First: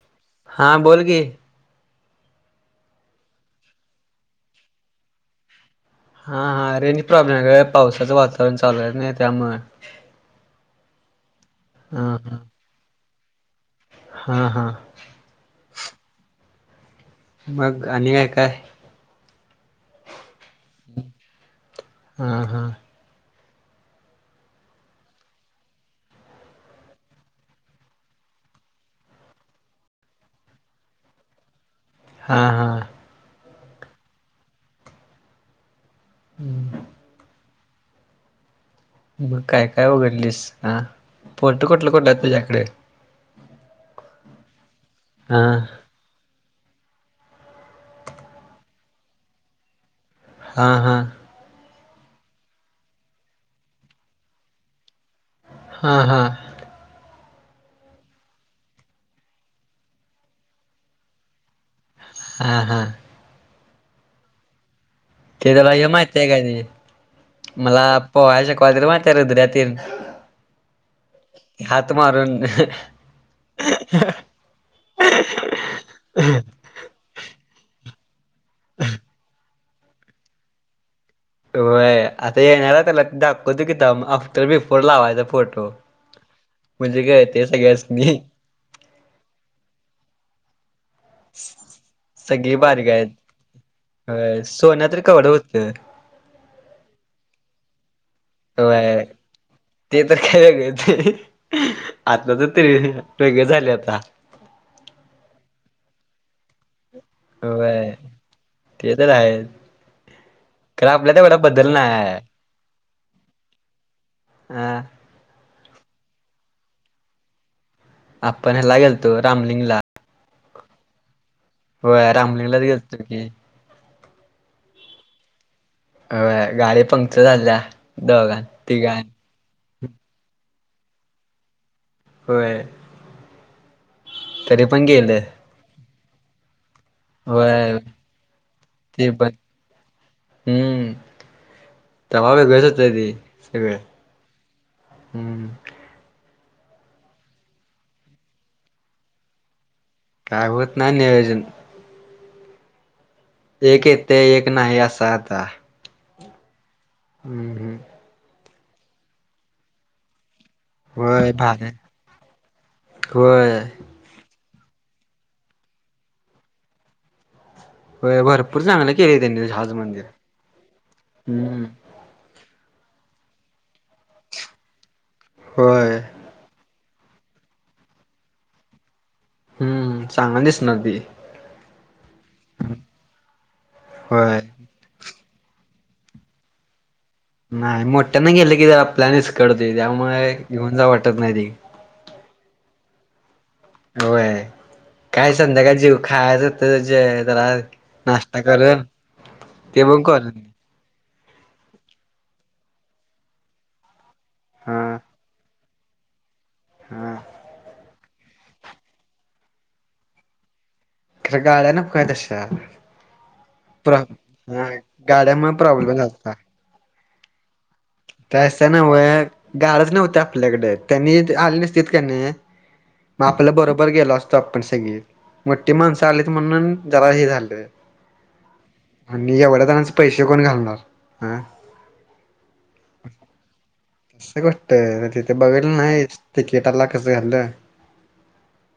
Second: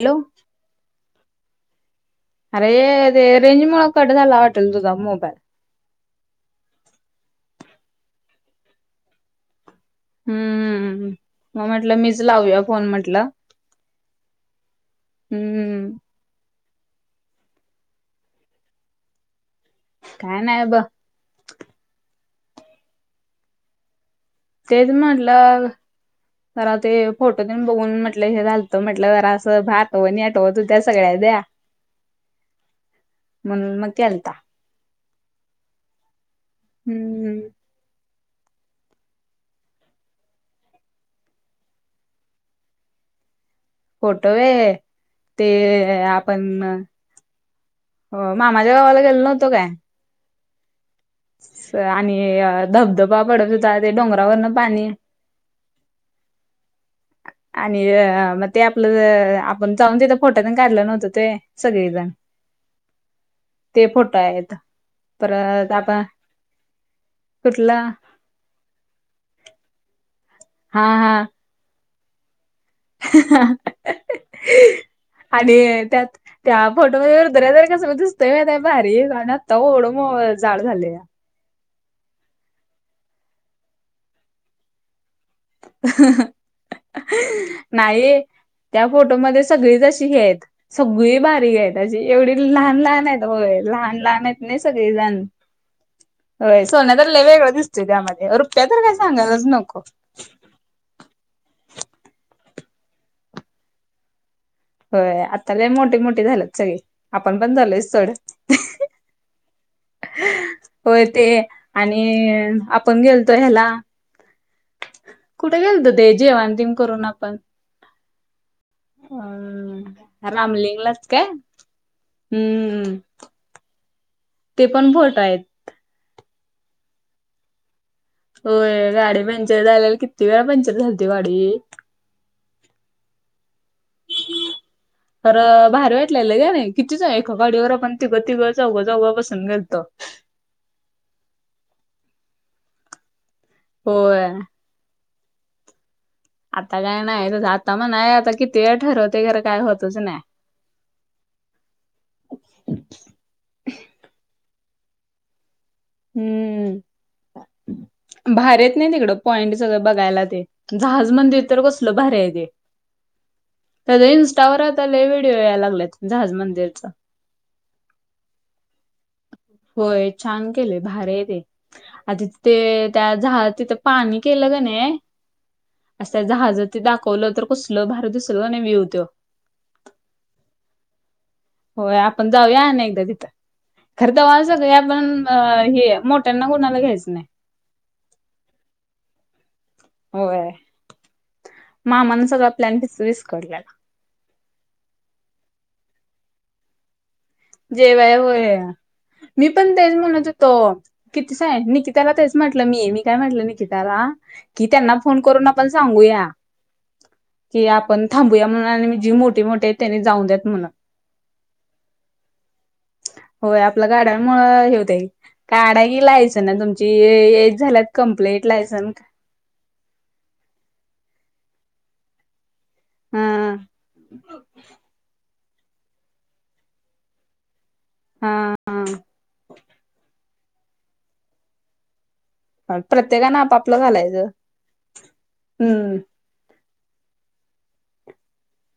Hello! हां बोल कि अरे.... ते रेंज मुळ कट झाला वाटेल तुझा मोबाईल हा हा रेनी प्रॉब्लेम आहे, पावसाचं वातावरण चालू आहे. नाही त्यामुळे हम्म,... म्हटलं हा मीच हा फोन म्हटलं. हा हा, हम्मम, ! मग आणि काय काय [inaudible] काय नाही ब, हा हा तेच म्हटलं, जरा ते फोटो देन बघून म्हटलं हे घालतं म्हटलं जरा असं भात हो नेटव तू त्या सगळ्या द्या, हां हां. मल मकलता, हम्म, हम्म काय काय वघडलीस फ़ोटो कुठलं -कुठलं तुझ्याकडे, फोटो आहे हा ते, आपण हो.. मामाझ्या गावाला गेलो नव्हतो काय. हा हा, आणि, धबधबा पडत होेतात ते डोंगरावरन पाणी हा हा, आणि, मग ते आपलं आपण तिथं फोटा काढलं नव्हतं ते सगळेजण हां हां, ते फोटं आहेत. ते त्याला परत हे आपण माहित आहे काय ते [unintelligible] कुठला मला पोहाय शकवा त र म त्या रुद्रातील [inaudible] हा हा, हात मारन आणि त्यात त्या फोटो मध्ये दऱ्याद कसं दिसतय का नाहीय भारी कारण आत्ता ओढ जाड झाले. होय आता [inaudible] दाखो तू किं आफ्टर लावायचा फोट हो म्हणजे काय, ते सगळ्याच नाही त्या फोटोमध्ये सगळीच अशी हे सगळी बारीक आहे तजी एवढी सगळी लहान बारीक लहान आहेत लहान लहान होय आहेत ना सोनं तर सगळेजण केवढं होतं होय सोन्या तरला वेगळं दिसतोय, त्यामध्ये रुपया तर काय होय. सांगालाच नको, ते तर काय वेगळेच तर तरी वेगळे झाले [inaudible] होय, आता ते मोठे मोठे झालेत सगळे आपण पण झालयच होय चढ ते तरच आहे? खरं होय, आपल्या ते तेवढा बदल आणि नाय. आपण गेलतो ह्याला. हा, कुठे गेल तर ते जेवा अ तिम करून आपण आपण ह्या लागेल तो रामलिंगला, रामलिंगलाच काय? होय रामलिंगलाच हम्म गेेलतो की. ते पण भोट आहेत. अ वय गाडी पंक्चर झाल्या. दोघां होय तिघां गाडी पंचर झालेली, किती वेळा पंचर झालती गाडी. होय तरी पण गेलं खरं भारी वाटलेलं क नाही. कितीच एका गाडीवर होय आपण तीग तीग चौग चौग ते पण बसून गेलतो. हम्म,, तवा वेगळच हुतं ते सगळं. होय हम्म. आता काय नाय तसं, आता म्हणाया आता किती एळा ठरवतय खरं काय होतच नाय. काय होत नाय नियोजन. एक येतय एक नाही आस आता. हम्मम. हम्म. हम्म भारी आहेत नाई तिकडं पॉइंट सगळं बघायला ते. जहाज होय मंदिर तर भारी कसलं भारी हाय ते. होय त्याचं इंस्टावर आता लय व्हिडिओ याय लागल्यात जहाज मंदिरच‌. होय भरपूर चांगले. केळे त्यांन. होय छान केलय, भारी हाय ते, आधी ते त्या जहाज तिथं पाणी केलं कणई होय असं ते त्या जहाजत ते दाखवलं, तर कसंल भारी दिसल होय नाई विव तो. हम्म, चांगल दिसनार ते. होय आपण जाऊया आने एकदा तिथं, खरं होय तवा सगळी आपण अ हे मोट्याना कुणाला घ्यायचं नाय. नाय, मोठ्याना गेलं की जरा प्लॅन विस्कडतोय, त्यामुळं घेऊन जाऊ वाटत नाही ते. मामान सगळा प्लॅन फिस विस्कडल्याला. होय, काय संध्याकाळ जीव खायच हुतं ज जेवय होय,, मी पण ते तेच म्हणत करून हुतो. किती स निकिताला तेच म्हटलं मी, मी काय म्हटलं निकिताला, की हा त्यांना फोन करू न आपण सांगूया. हा. की आपण थांबूया म्हणून, आणि जी मोठी मोठी आहे त्यांनी जाऊन द्द्यात म्हणं. गाड्या नको काय तशा. होय आपलं प्र गड्यामुळं हा हे होतय, गाड्यामुळे काडा प्रॉब्लेम की झालता लायसन तुमची ये एज झाल्यात कंप्लीट तसं लायसन नवं,, गाड्याच नव्हत्या आपल्याकडं, त्यांनी आले नसतीत कणई मग हा आपलं बरोबर गेलो असतो आपण सगळी, मोठी माणसं आलीत म्हणून जरा हे झालं हां. आणि एवढ्या जणांच पैशे कोण घालणार,, हं. प्रत्येकानं आपाप कशी गोश्ट, तीत बघितल हम्म नाहीस, तिकीटाला कसं घालं.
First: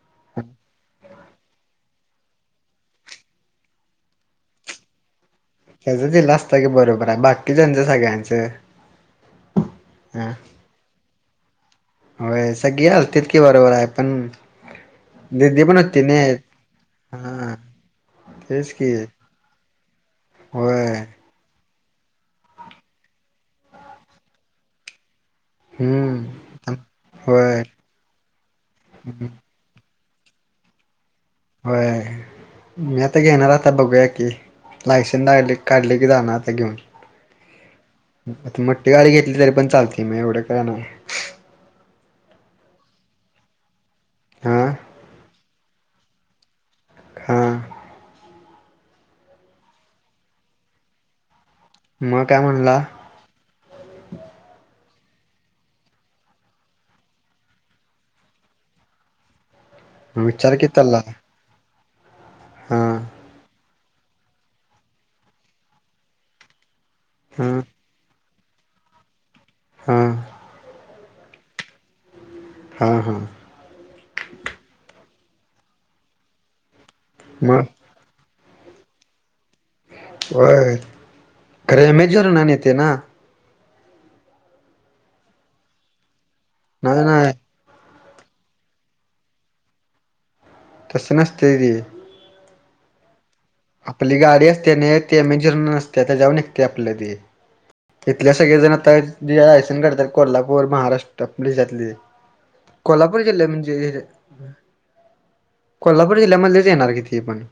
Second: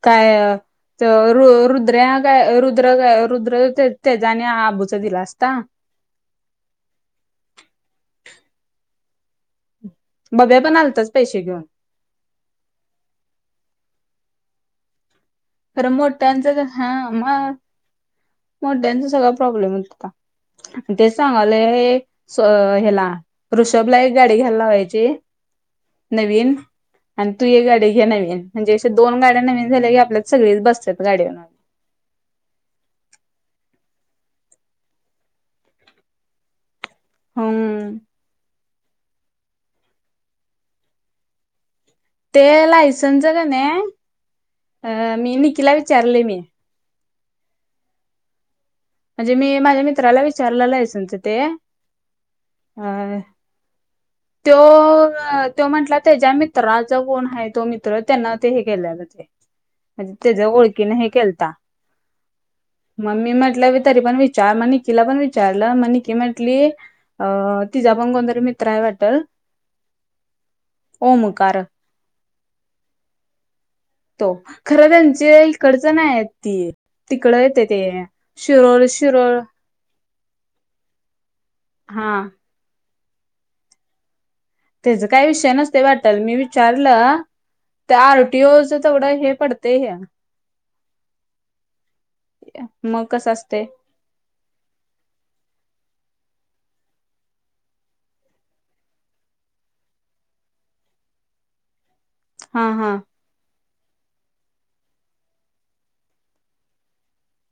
काय तर र रुद्रऱ्या काय रुद्र रुद्र तेजं अणि आबूचं दिला असता. त्यजं दिला असता की बरोबर हाय, बाकीच्याचं सगळ्यांचं. बब्या पण आलताच पैशे घेऊन. होयं सगळीं आलती की बरोबर आहे पणं खरं मोठ्यांचं हां मंग हा तेच की मोठ्यांचं सगळं प्रॉब्लेम होतं होय होतां तेचं सगांयलोय सो ह्यांला ऋषभ लां एक गांडी घ्यायलावांयची नवीन हम्म आणि तूं होय एक गांडी घे नवीन म्हणजे अे दोन गाड्यां नवीन झाल्यां की आपल्या सगळीचं बसत्यांत गांडीवरं होयं मी आंता घेणारं आंता बघूंया की लांयसन्स दाखले काढले की जाणारं आंता घेऊंन हम्मं मोठी गांडी घेतली तरी पणं चालतंय मंग एवढं कायं नांय ते लांयसन्सचं कनई हा अं मी निकिलां विचारलंय मी हां म्हणजे मी माझ्यां मित्रांला विचारलेला आहे लांयसन्स ते मंग कायं म्हणलां अ तो तो म्हंटला त्यांच्या मित्रांचा कोणं आहे तो मित्रं त्यांना ते हे केलेला ते म्हणजे मग त्यांच्या विचार की ओळखीन त्याला हे खेलतां हा मम्मी म्हटलं तरी पणं विचांर म निककीला पणं विचारलं मं निकी म्हंटली हा अं तिचां पणं कोणंतरी मित्रं आहे वाटतं हम्मं होओ मुं कारणं हां हां तो खरं त्यांचे इकडचं नाहीं ती तिकडं येतं मग ते शिरोळ शिरोळ हो खरे हा मेजरूंनान येतं नां त्यांचं कांहीं विषय नसते वाटलं मी नाही विचारलं नाही ते आंरटी ओ थोडं हे पडते आहे तसं नसते मंग कसं असते आपली गांडी असते नाहीं येतं मेंजर असते त्यां जाऊंन निघते आपल्यां ते इथले सगळें जणं आंता जे लायसन्स काढतांत कोल्हापूर महाराष्ट्र पिसातले हां हां बघीतले जिल्ह म्हणजे कोल्हापूर जिल्ह्यांमध्येंचं येणारं किती आपणं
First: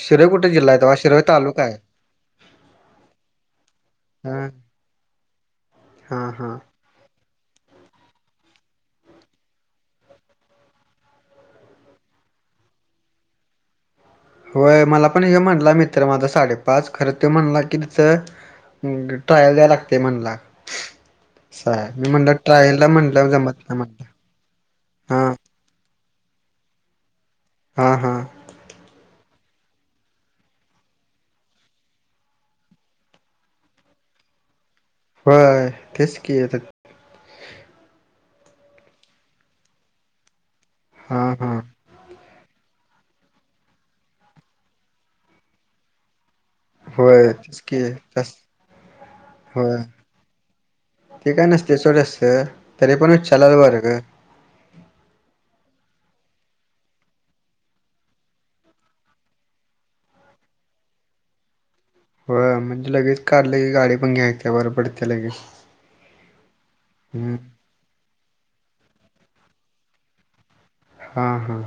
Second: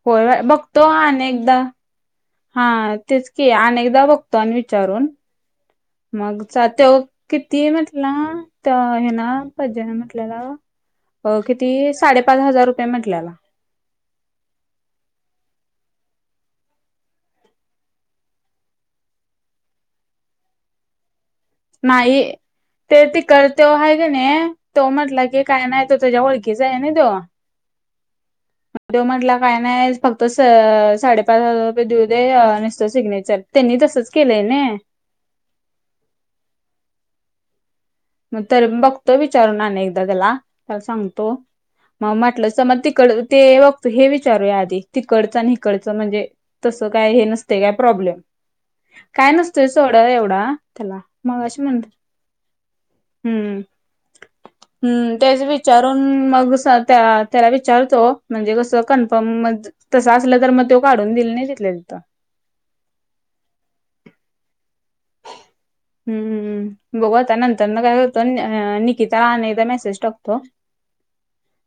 शिरोय कुठे जिल्हा आहे ते शिरई तालुका आहे हां तेचं की अनेकदां बघतो हा आणि विचारूंन हा मंग हा ते किती म्हटलं हे नां पजन म्हंटलेला अं किती साडेपाच हजांर रुपये म्हंटल्यांला होयं मलां पणं हे म्हंणटंला मित्रं माझां साडेपाच खरं तो म्हंणला की तिचं ट्रायलं द्याय लागते म्हनलां नाहीं ट्रायलला ते तो म्हणलं जमत करते नाही आहे म्हणलं की नाहीं तो हा म्हटलं की कायं नाहीं तो तुझ्यां ओळखीचा आहे नां तो हां हां हं तो म्हंटला कायं नाहीं फक्तं साडेपाच हजांर रुपये देऊ दे नसतो सिग्नेचरं त्यांनी तसंच केलंय नं होय तेच की आता. मग तर बघतो विचारून आणि एकदा त्याला त्याला हा सांगतो. हा मग म्हटलं तर मग तिकड ते बघतो हे विचारूया आधी तिकडचं आणि कडचं म्हणजे तसं काय हे होय नसते तेच काय की प्रॉब्लेम. तस काय नसतोय सोढं एवढा. नसतंय म्हणत सोड एवढा तरीपण विचारलेलं बरं ग. ह् तेच विचारून मग त्या त्याला विचारतो म्हणजे कसं कन्फर्म म तसं असलं तर मग तो काढून दिले नाही तिले तिथं. हो म्हणजे लगेच काढलं के गाडी पण घ्यायच्या बर पडतते लगेच. हम् बघु आता हम्म नंतर न काय करतो निकिता आणि एकदा मेसेज टाकतो. हा हा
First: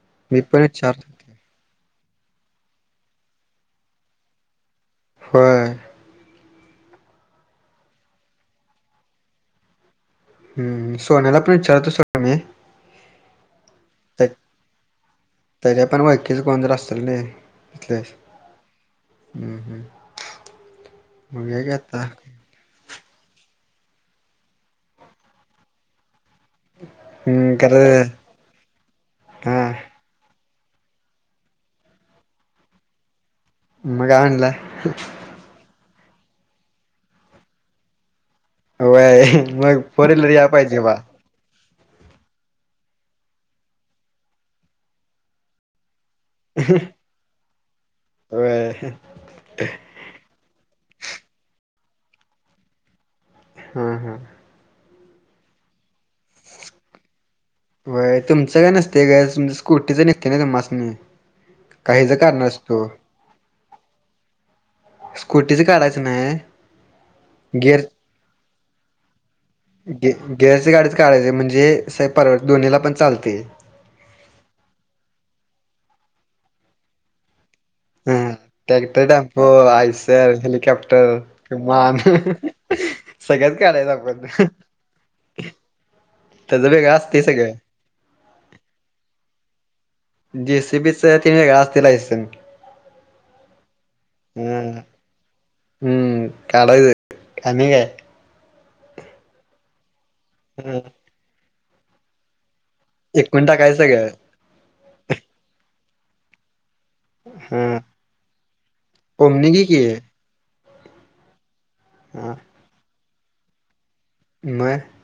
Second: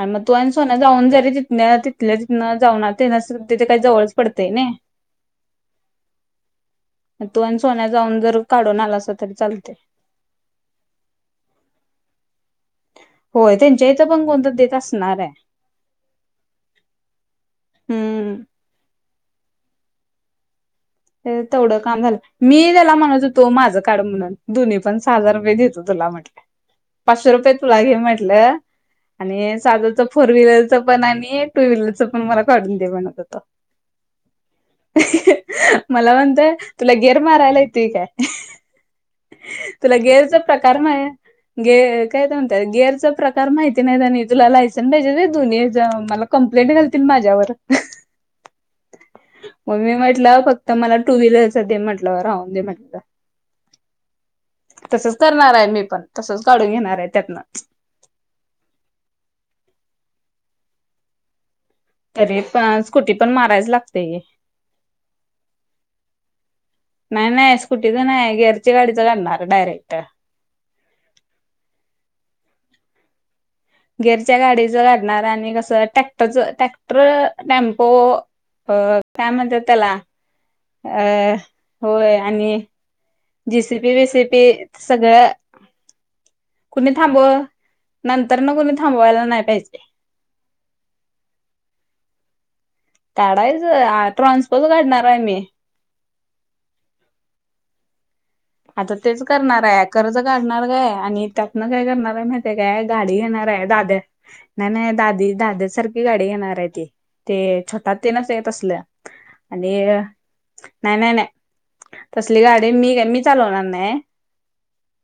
आणि मग तू मी आणि पण सोन जाऊन विचारतो जरी तिथ नाही तिथल्या ति न जाऊणार ते न तिथे काही जवळच पडतंय नाही. बरं. तू आणि सोन्या जाऊन जर काढून आला अस तरी चालते. सोन्याला पण विचारतो सोड. मी होय त्यांच्या इथ पण त्या कोण तर देत असणार. त्याच्या पण ओळखीचं कोणतं असलेले तिथले.. हम्म हम्म हम्म. ते बघूया की तेवढं आता काम झालं. मी त्याला म्हणत होतो माझं का्ड म्हणून दुन्ही पण सहा हजार रुपये देतो तुला म्हटले. पाचशे रुपये हम्म तुला घे खरं म्हटलं. आणि हा साधाच फोर व्हीलरच पण आणि टू व्हीलरच पण मला काढून दे म्हणत. होत मग आणला मला म्हणतोय तुला गेर मारायला येत काय. व्हय मग तुला फोर व्हीलर गेरचा याय प्रकार पाहिजे बा माही गेर काय म्हणतात गेअरचा प्रकार माहिती नाही त्यानी तुला लायसन पाहिजे ते दुन मला. कंप्लेंट घालतील माझ्यावर. व्हय मग् मी म्हटलं फक्त मला टू व्हीलरचा दे म्हटलं राहून दे म्हटल. हा हा. तसच करणार आहे मी पण तसच काढून घेणार आहे त्यातनं. वय तुमच काय नसते ग स्कूटीचं निसते ना तुम्हास नी. तरी पण स्कुटी पण मारायच लागते. स्कूटीच काढायचं नाही नाही नाही गिअर स्कुटीच नाही गेर च्या गाडीचं काढणार डायरेक्ट. ग गेरची गाडीच काढायची म्हणजे साहेब दोन्हीला पण चालतंय. गिरच्या गाडीचं काढणार आणि कसं टॅक्टरच टॅक्टर टम्प ह ट्रॅक्टर, टपो, त्याला आईसर, हेलिकॉप्टर, अ विमान. [unintelligible] काढायच जेसीबी आपण वेसिपी त्याच सगळं कुणी वेगळं थांब असतय सगळं नंतर कोणी थांबवायला नाही पाहिजे. जीसीपी च ते वेगळं असतय लायसन. काढायचं ट्रान्सपच हम्म काढणार आहे मी. हम्म काढ कमी काय. आता तेच करणार आहे कर्ज काढणार ह काय आणि त्यातनं काय करणार आहे माहितीय काय. गाडी एकूण घेणार आहे टाकायचं दाद्या सगळं नाही नाही दादी दाद्या सारखी गाडी घेणार आहे ती. ते.. हा छोटा हत्ती नसतोय काय तसल ओमनी घे आणि.... की नाय- नाय -नाय. हा तसली गाडी... मी.. काय.. मी... चालवणार नाही. [unintelligible]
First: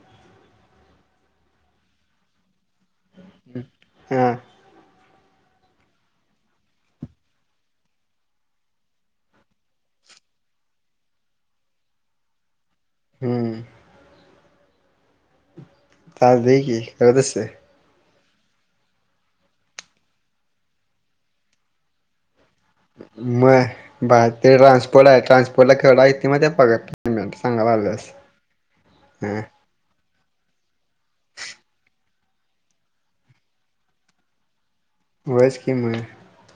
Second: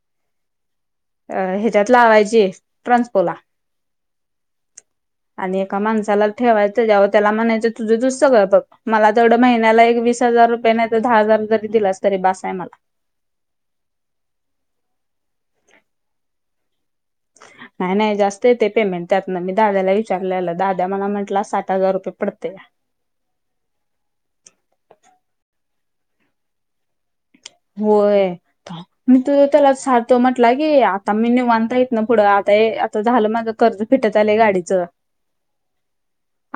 अ... ह्याच्यात लावायची. ट्रान्सपोला.... हा आणि एका माणसाला ठेवायचं त्याच्यावर त्याला म्हणायचं तुझं तूच सगळं बघ. मला तेवढं महिन्याला एक वीस हजार रुपये नाही तर दहा हजार जरी दिलास तरी बसा आहे मला. हम्म.... [unintelligible] नाही -नाही जास्त येते पेमेंट त्यातन. मी दाद्याला विचारलेलं दाद्या मला म्हटला साठ हजार रुपये पडतया. म... बाळ ते ट्रान्सपोर्टला आ हे. ट्रान्सपोर्टला केवढा येतुय माहिती आहे का पगार. पेमेंट सांगाय लागल्यास होय..... मी तुझ हा त्याला साठ.... तो म्हटला की आता मी निवत आहे आणता येत ना पुढं आता हे आता झालं माझं कर्ज फिटत आलंय गाडीचं. व्हयचं की..... म.....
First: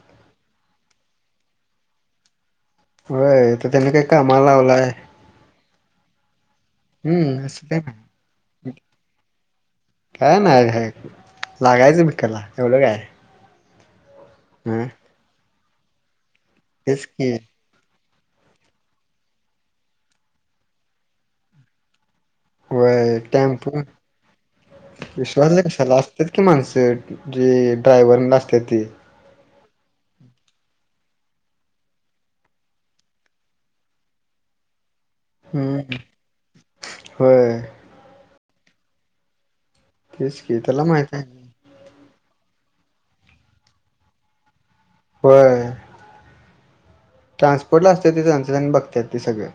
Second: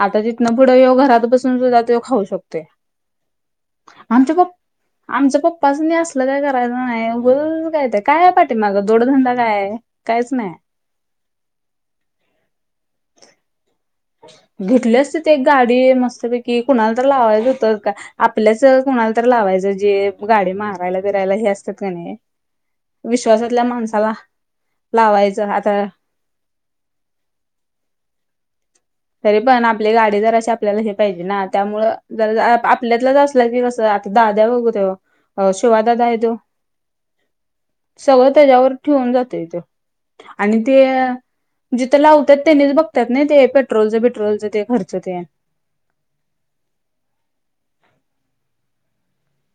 आता तिथनं पुढं ह्यो घरात बसून सुद्धा तेच त्यो खाऊ शकतो या. होय... आता त्यान काय कामाला लावलाय. आमच्या पप्पासनी असलं काय करायचं नाही हम्म असं उगाजच काय नाही तरी काय पाठी मागं दोडधंदा काय आहे. कायच काय नाही माग आहे. लागायचं भिकला एवढं काय..... ह घेतली असती ती एक गाडी मस्तपैकी कुणाला तर तेच की लावायच होत का.... आपल्याच कुणाला तर लावायचं जे गाडी मारायला बिरायला हे असतात कि नाही... व्हय विश्वासातल्या टेम्पो माणसाला.... लावायचं. आता... असत्यात की माणसं जी ड्रायवर असत्यात ती... तरी पण आपली गाडी जराशी आपल्याला हे पाहिजे ना त्यामुळं जर आपल्यातलंच असलं की कसं... दाद्या बग कि त्यो.... अ... हम्म शिवादादा आहे त्यो.... होय सगळं त्याच्यावर ठेवून जातुय त्यो... तेच की आणि ते.... त्याला माहित आहे जिथं लावतात तेनीच बघतात नाही ते पेट्रोलचं बिट्रोलचं ते खर्च तेन... [unintelligible] ट्रान्सपोर्ट ला असत्यात ति त्यांचं ती बघत्यात ते सगळ.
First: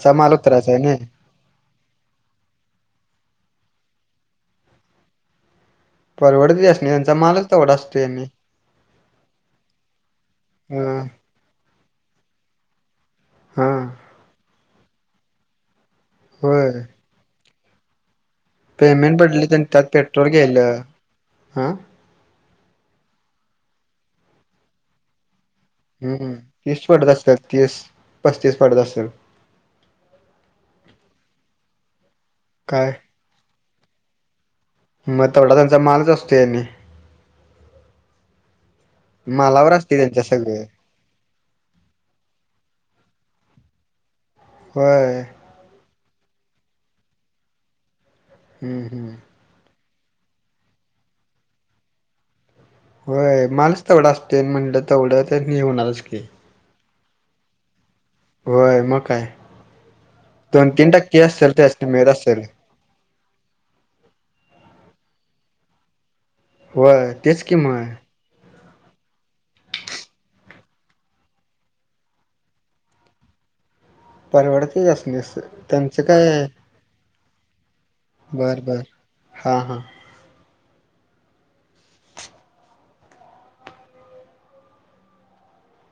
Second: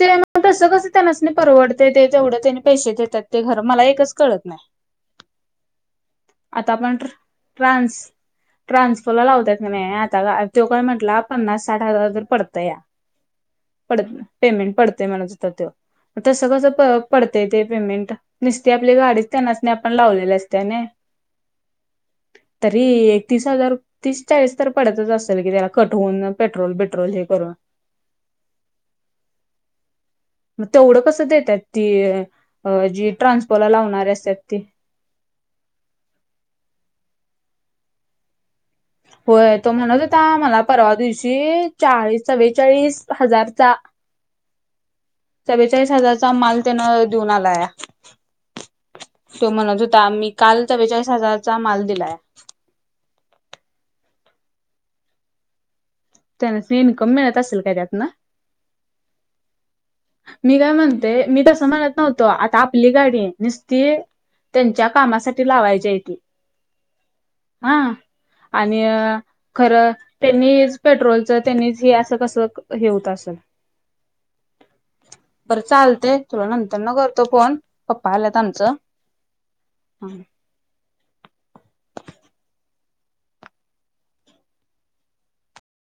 ते.. म.. तस कस त्यांनास... परवडतय ते तेवढं त्यांनी पैसे देतात ते खर मला एकच कळत नाही. परवडतय आता त्यासनी आपण त्यांचा मालच तेवढा ट्रान्स असतुय आणि.... ट्रान्सफरला लावत्यात की नाही आता तो ह काय म्हटला पन्नास साठ हजार तरी पडतया. हा पडत... पेमेंट पडतय म्हणा हुता त्यो. तस कसं होय प.... पडतय ते पेमेंट. नुसती आपली पेमेंट गाडीच पडली त्यांनासनी आपण लावलेली असत्या नाय... आ... तरी ए... तीस हजार तीस चाळीस तर पडतच असलं की त्याला.... कट होऊन हम्म... पेट्रोल तीस पडत बिट्रोल हे असल. करून तीस. पस्तीस पडत असलं. म.. तेवढं कसं देत्यात ती... अ.. काय जी ट्रान्सपोला लावणारी असत्यात ती. म... तेवढा त्यांचा मालच असतो या आणि... होय तो मालावर असते म्हणत होता त्यांच्या सगळे मला परवा दिवशी.... चाळीस चव्वेचाळीस हजार चा... होय... चव्वेचाळीस हजारचा माल त्यानं. देऊन आलाया. हम्म... हम्म.... तो म्हणत होता मी काल चव्वेचाळीस हजाराचा माल दिलाया. होय.. मालच तेवढा असतुय. म्हणलं तेवढं होणारच की... त्या सणी इन्कम मिळत असेल काय त्यातन? होय. म काय? मी दोन काय तीन म्हणते, टक्के मी असेल तस म्हणत त्यासनी मिळत नव्हतो. असेल आता आप पली गाडी आहे. नुसती त्यांच्या कामासाठी लावायचिये ती. व्हय. तेच कि हा म. आणि अ खरं त्यांनीच पेट्रोलच, त्यांनीच हे असं कसं हे होत असल. परवडतच असल अस. बरं चालते, तुला नंतरन करतो फोन. पप्पा आलात बर आमचं. बर हा हा हं.